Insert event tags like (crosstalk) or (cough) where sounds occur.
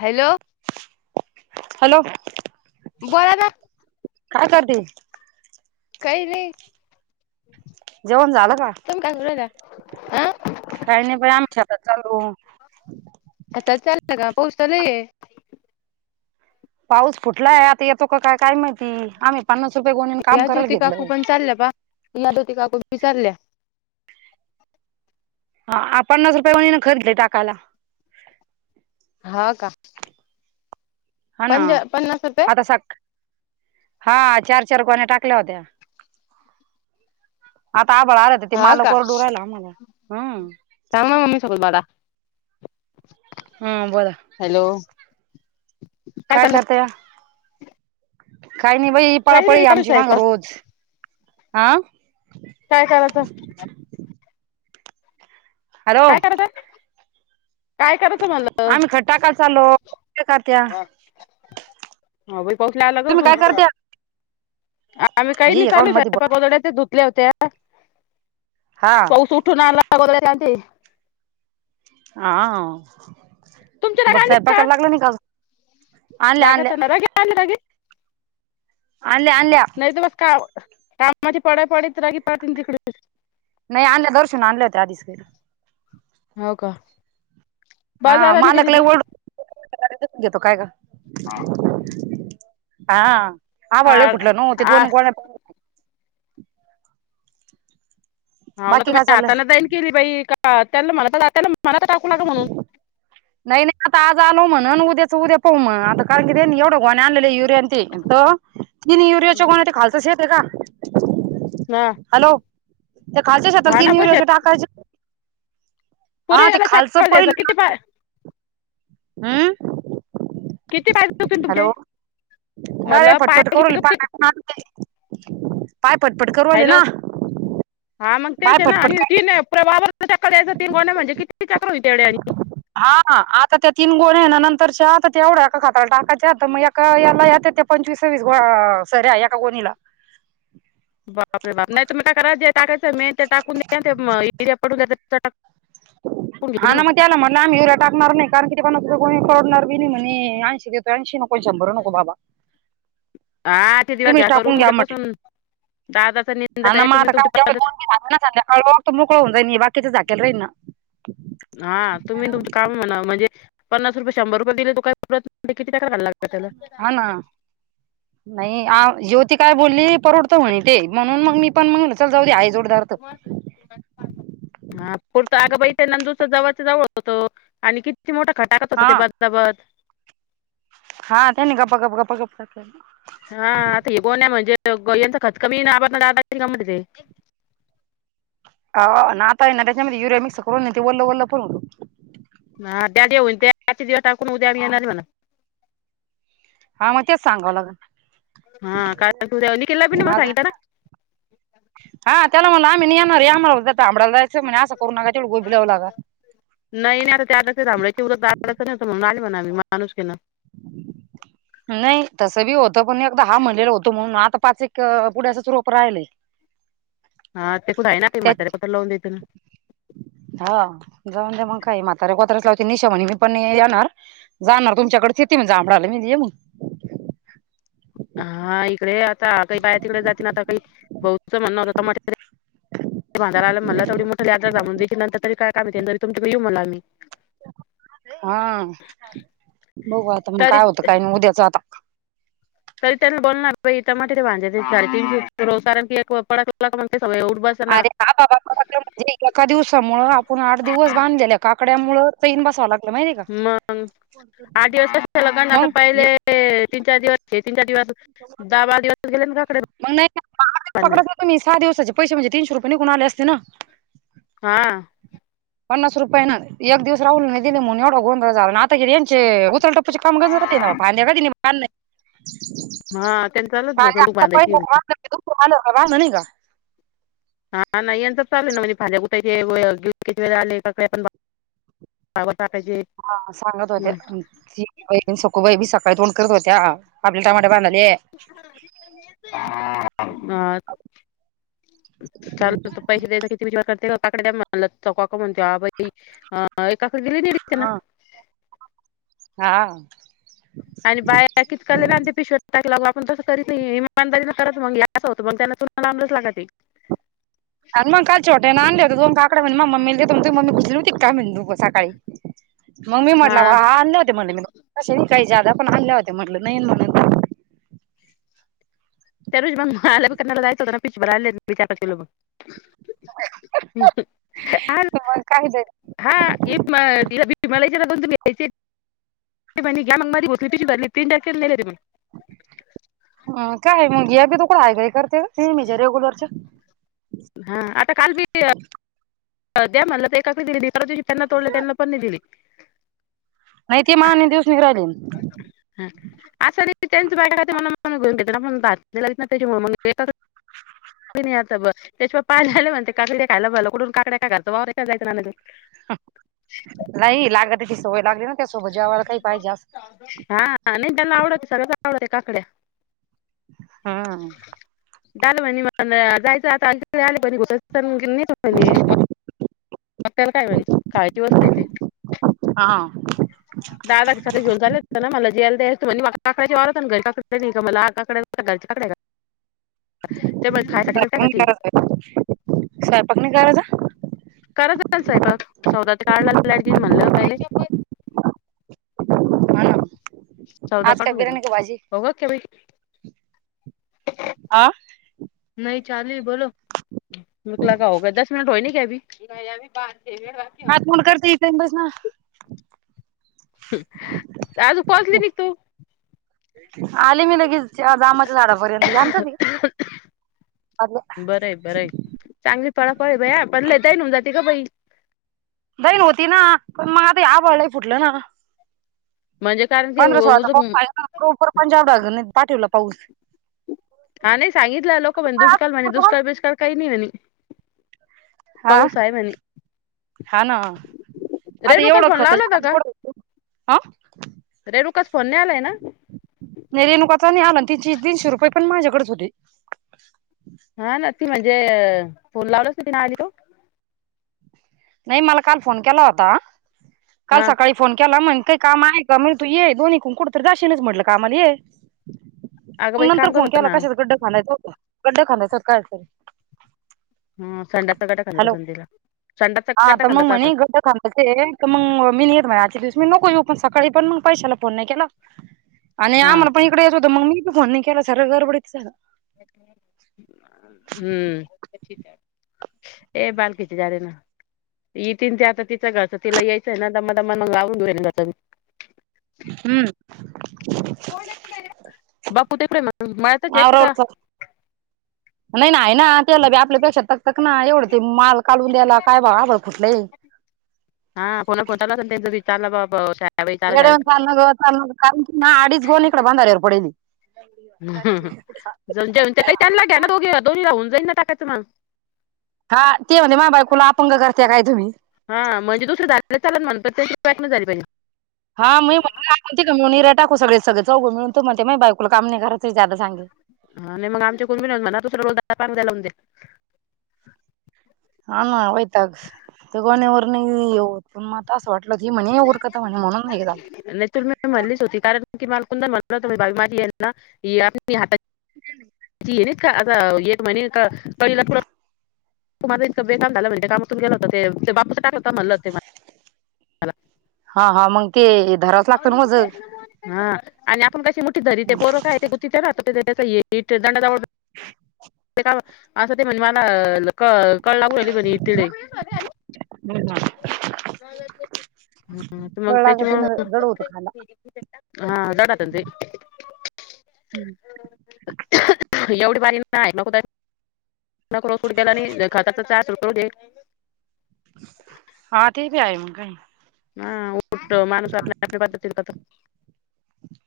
Hello hello बोला ना काय करते काय नाही जेवण झालं का? (unintelligible) काही नाही प आम्हीच्याताात चालू. आता चाल का पोसालय. पाऊस फुटलाय आता येतो का काय काय माहिती आम्ही पन्नास रुपये गोणून काम करायला घेतलं. ल बाहा. या त त काक विचारल्या. हा आप पन्नास रुपये म्हणी खरदले टाकायला. हा का? हा ना पंजा पन्नास रुपये आता स हा चार चार गोण्या्या टाकल्या होत्या. आता आभळ आलात ते हा मालक वरडू राहिला आम्हाला हम्. काम ना मम्मी सगोल बडा. हा बोलला. हॅलो. काय करता या काही नाही बाई पळा काही नाही पळी विचारू आमची मांग स्वयंपाक रोज आा. काय करायचं? हॅलो काय करायचं काय करायचं मलं टाका चालो का त्या ह पाोसला तुम्ही काय करत्या आलातम्ही काही बाई नाही एकाउंट चालू मध्ये कोड्या धुत होत्या हा पाऊस उठून आणलागोगरे हा तुमची राग बस सायपा कयला लागला न काल. लागच ना र रग. अले अल्. नाही तर बस का कामा पड पडत रागी पडते तिकडे. नाही आणलं दर्शन आणलं होते आधीच कारी हो का? हा बाजारला नाही गेली मालकला ती ओढसून घेतो काय का? हा हा आवळले फुटलं न ते आ दोन हा ना बाकी काय तुम्ही चाललं? आताना जाईन केली बाई का त्यालाला मलात टाकू लाग म्हणून नाही नाही आता आज आलो म्ह उद्याच उद्या पाहू मग आता कारण की ते एवढं गोणी आणलेले युरिया ते तिने युरियाच्या कोणा खालचच येते का? ना. हॅलो ते खालच शछात हा पैसे तीनयाच्या टाकाय. हा पुरे ते याला खालचं चक्कर द्यायचं पडल. किती पाय आह. किती पाजे दुखतील तुमचे मला पाय किती दुखतील. ह. पाय पटपट करवाले हॅलो ना. हा मग पाय तेच आहे ना पटपट आणि करते त बाबाचा चक द्यायचा ती ग म्हणजे किती चक होईती तेवढ्या आणि हा आता त्या तीन गोण्या आहे ना नंतरच्या आता तेवढ्या का खातला टाकायच्या आता मग याला यात त्या पंचवीस वस ग सर्या एका कोणीला बापरे बा नाही त म का करा जे टाकायचं मी ते टाकून एरिया पडून घ. हा ना मग त्याला म्हटलं आम्ही हवऱ्या टाकणार नाही. कारण किती पणा कोणी करडणार बी नाही म्हणे ऐंशी देतो ऐंशी नको शंभर नको बाबा. हा आठ दिवस तुम्हीच घ्या टाकून करून म्हटलं उद्यापासून दादाचा हा निंदत ना आहे मग तुम्ही आता तुम काय तेवढे पत दोन तीन झाले ना मोकळं होऊ जाई बाकीच झाकेला राही ना. हा तुम्ही तुम? काम म्हणा म्हणजे पन्नास रुपये शंभर रुपये दिले त काय किती टकायला लागला त्याला हा ना. नाही आ ज्योती काय बोलली परवडत म्हणे ते म्हणून मग मी पण मग चल जाऊ आई जोडदार. तर हा पोट अगं बाई नंदू जावच्या जवळ होत तो आणि किती. ती मोठा खटाकात होता हा ते बदाबद. हा त्यानी गप्पा गप गप्प गपे. (unintelligible) हा आता हे गोन म्हणजे ग यांचा खतकमी आप का म्हटते. अ नाता ये ना त्याच्यामध्ये युरो मिक्स करून ते ओल ओलं पण होतं. हा त्या्याऊन को उद्या (unintelligible) म्हला हा मग तेच सांगावं लागल हा का तू (unintelligible) दऊनी केला पि ना मला आता सांगितताना ह (inaudible) हा त्याला म्हला आम्ही येणारे आम्हाला आबला जाच म्ह म अस करू नका तेवढं गो भि लावलागा. नाही आता त्याथांबड्याची उ दडचं नवत म्हून आले म्हणा आम्ही माणूस घेणार. (inaudible) नाही तसं बी होतं पण एकदा हा म्हणलेला होतो म्हणून आता पाच एक पुढ्या रोप राहिलय. हा ते कुठं आहे ना प त्या मात्याेपटं ल लावून देत ना. हा जाऊन ते मग काय म्हातार्या कोत्र्या लावते निशा म्हणी मी पण येणार. जाणार तुमच्याकडे तिथती मण जांभडाला मी ये मग. हा इकडे आता काही बाहेर तिकडे जाते ना आता काही बहुच म्हणण होत म. तोर आला तेवी मोठं आ्र जाूनेत नंत त काय तुमडे येऊ म्हणा आम्ही (unintelligible) हा बघू आता मग तरी काय होतं काही नाही उद्याच आता. तरी त्या बोलला ना त्या ते वाांजे तीन र (inaudible) अरे. हा बाबा आपलं म्हणजे एका दिवसामु आपण आठ दिवस बांधलेल्या काकड्यामुळे चैन बसावं लागत. मग आठ दिवस झा कार आता मग पहिले तीन चार दिवस तीन चार दिवस. दाबा दिसत गेले ना काकडे (inaudible) पण सहावचे पैसेणजे तनशे रुपे कुणाले असते ना. हा. पन्नास रुपय ना एक दिवस राहल नाही दिलेणून एवढ गो झाला आत. यांचे उतरल टप्पूचे काम कर जात ना पा कधी नाही. हा त्यांनी चालूच पाणी भाऊ आता बांधायची पहिलं दुख आलं वाह म्ह नाही का. हा नाही यांच चालू ना म्हणजेज्या कुठाचे वे आले काकडे पण. काम टाकायची. हा सांगत होत्या जी एकदम सखू बाबी सकाळी तोंड करत होत्या आपल्या टमाट्या बा. अहत. हम्. पैसे द्याय किती विचार करते काकड द्या म्ह ल चौ काक म्हणतो ह बाई काकडडे गेली नाही ना हा (unintelligible) हा. आणि बाया कितकाले ते पिशवट टाक लावू आपण तसं करीत इमानदारी करत मग या. असं होतं मग त्याना तुमला लांबलच लागते. आणि मग काल छट्या ना आण होत्या काकड म्हण म् म मग म्मील का सकाळी. मग मी म्हटला हा आणले होते म्हटले मी काही जादा पण आणल्या होते म्हटलं नाही म्हण. त्या रोजी मग आल्याप कनाला जायच होता ना पिच बर आले बचार पाच लो ब. तुम्हाला काय दे हािला मलाच्याण तुम् घ्यायचे (unintelligible) ते घ मग म होतली तझी भरली प्रंर केले तरी मग (inaudible) अ काय मग या बी तकडं आहे काय करते हेजे रेग्युलरच्या. हा आता काल बी द्या म्हणलं तर एकाकडे दिली दिवशी पना तोडले त्यांना पण नाही दिली. नाही ते मा दिवस निघराहिले. हा असं र त्यांच बायण ना त्याच्या एका (inaudible) नाही आता बघ त्याच्या पाय झालं म्हणते काकडी खायला बला ककडून काकड्या काय घर वाय जायं ना आणायचं. नाही लागत तची सवय लागली ना. त्यासोबत जेवायला काही पाहिजे अस हा नाही त्याला आवडते सर्वच आवडते, काकड्या हम्. झालं म्हने म जायचं आता एक आले कणी (unintelligible) त्याला काय बाई म्हने काळजी वाटते तेची हा व. दादा. सारे जेवून झालेत ना मला जेवायला द्यायच म्हने मग काकड्या जेवायलाच आन घरी (unintelligible) ग मला आकाकडे घरच्या सकाळी काकडे आहे का? ते मग खायासाठी का त्यासाठी सैपाक नाई कराचा. कराचा की सैपाक सौदा ते खायला लाइट जाईल म्हणलं पहिले हा. चौदा आज काय काढून घेतलं बिर्याणी का भाजी हो की बाई आ. नाही चालूय बोलो. (unintelligible) हात मुल करतय इथ येवून बस ना. हम आज पोहोचली बी तू आले मी लगेच, या जामाच्या झाडापर्यंत या आमच्याच आहे की बर ए बरं हाय चांगली पळापळ आहे बया पडल तै होवून जाते ग बाई बहीण होती ना, पण मग आता ये अभाल लई फुटलं ना. म्हणजे काय? पंधरा सोळाचा पाऊस पंजाब (unintelligible) पाटीवला पाऊस हा नाही सांगितलं, लोक म्हणे दुष्काळ म्हणे दुष्काळ बिष्काळ काही नाही म्हणे हा पाऊस हाय म्हणे हा ना आता रेणुकाला एवढं फोन लावला होता खताच्या पाणी (unintelligible) आ. रेनुकास फोन नेलाय ना. नाही रेणुकाचा नाही आला तीचे तीनशे रुपये पण माझ्याकडेच होते. हा ना ती म्हणजे फोन लावलाच ती आली हो. नाही मला काल फोन केला होता, काल हा सकाळी फोन केला मग काही काम आहे का म्हण? तू ये दोनही कु कुठ तर जाशीनच म्हटलं कामाला ये अगं म बाई नंतर काम करत फोन होता केला ना कशाचा गड्डा खनायचा होता. गड्डा खनायचा काय? हा संडासचा खड्डा खनायचा हॅलो होता न तीला हा आता मग म्हणे घड्ड काल. मग मी नाहीेत म्हणे आजच्या दिवस मी नको येऊ, पण सकाळी पण मग पैशाला फोन नाही केला. आणि हा आम्हाला पण इकडे यायच होत, मग मी त फोन नाही केला सार गडबडीच झाल. हम्म. ए बालकिती झाल ना. इतीन ते आता तिचं घरच तिला यायचंय ना दमा दमान लावून घेऊ घर हम्म. बापू तीकडे हाये मळ्यातच आहे का? आवरावर नाही नाही आहे ना, त्याला आपल्यापेक्षा तकतक ना, एवढं ते माल कालवून द्यायला काय आभाळ फुटलंय? हा कोणा खोताला त्यांन विचारलं बाबा काय? एड्या वानी चालू नग चालू नग का म्हणतोय, अडीच गोनी इकड बांदवर पडती. जाेऊन ते काही त्यांना घ्या ना, दोघे दोन होऊन जाईन ना टाकायचं मग हा ते म्हणले माह्या बायकुला अपंग करते काय तुम्ही? हां म्हणजे दुसर झाली तर चालाल म्हन, पण त्याची बायको नाही झाली पाहिजे. हां मी म्हंटल आपण तिघं मिळून यीरिया टाकू सगळे चौघे जण, तो म्हते माह्या बायकोला काम नाही कराच ज्यादा सांगायच. हा नाही मग आमच्या कुूनबी नाही म्हणा, दुसऱ्याच्या कुणाच्या बांधाला लावून् द्या. हा ना वैयताग ते गोण्या वरन ये येवू. पण म आता असं वाटलं की, म्हणे उरकत म्हणे म्हणून हे झालं. नाही तुम्ही म्हणलीच होती कारण की मा कुंद म्हण होत बा माझ ना हात ह का आता एक महि पहिला पु तुमला इतक बेकाम झालं म्हज काातून गलं होत ते बां टात हा हा मग ते धराच लागत ना माझं हा आणि आपण कशी मोठी री ते पोरं काय ते गुती त्याला तेच हीट दंडाज का असं ते म्हण मला क कळलाली बणी इ तडे जड हा तर मग लागत ना, जड होतं खायला त्याच्यामुळे हा अड तज हम्म एवढी बारी नाही मगु नक रोज फठ गला आणि खात चारो हा ते प आय मग काही हा उठो माणूस आपल्या आपल्या पद्धतीने करतो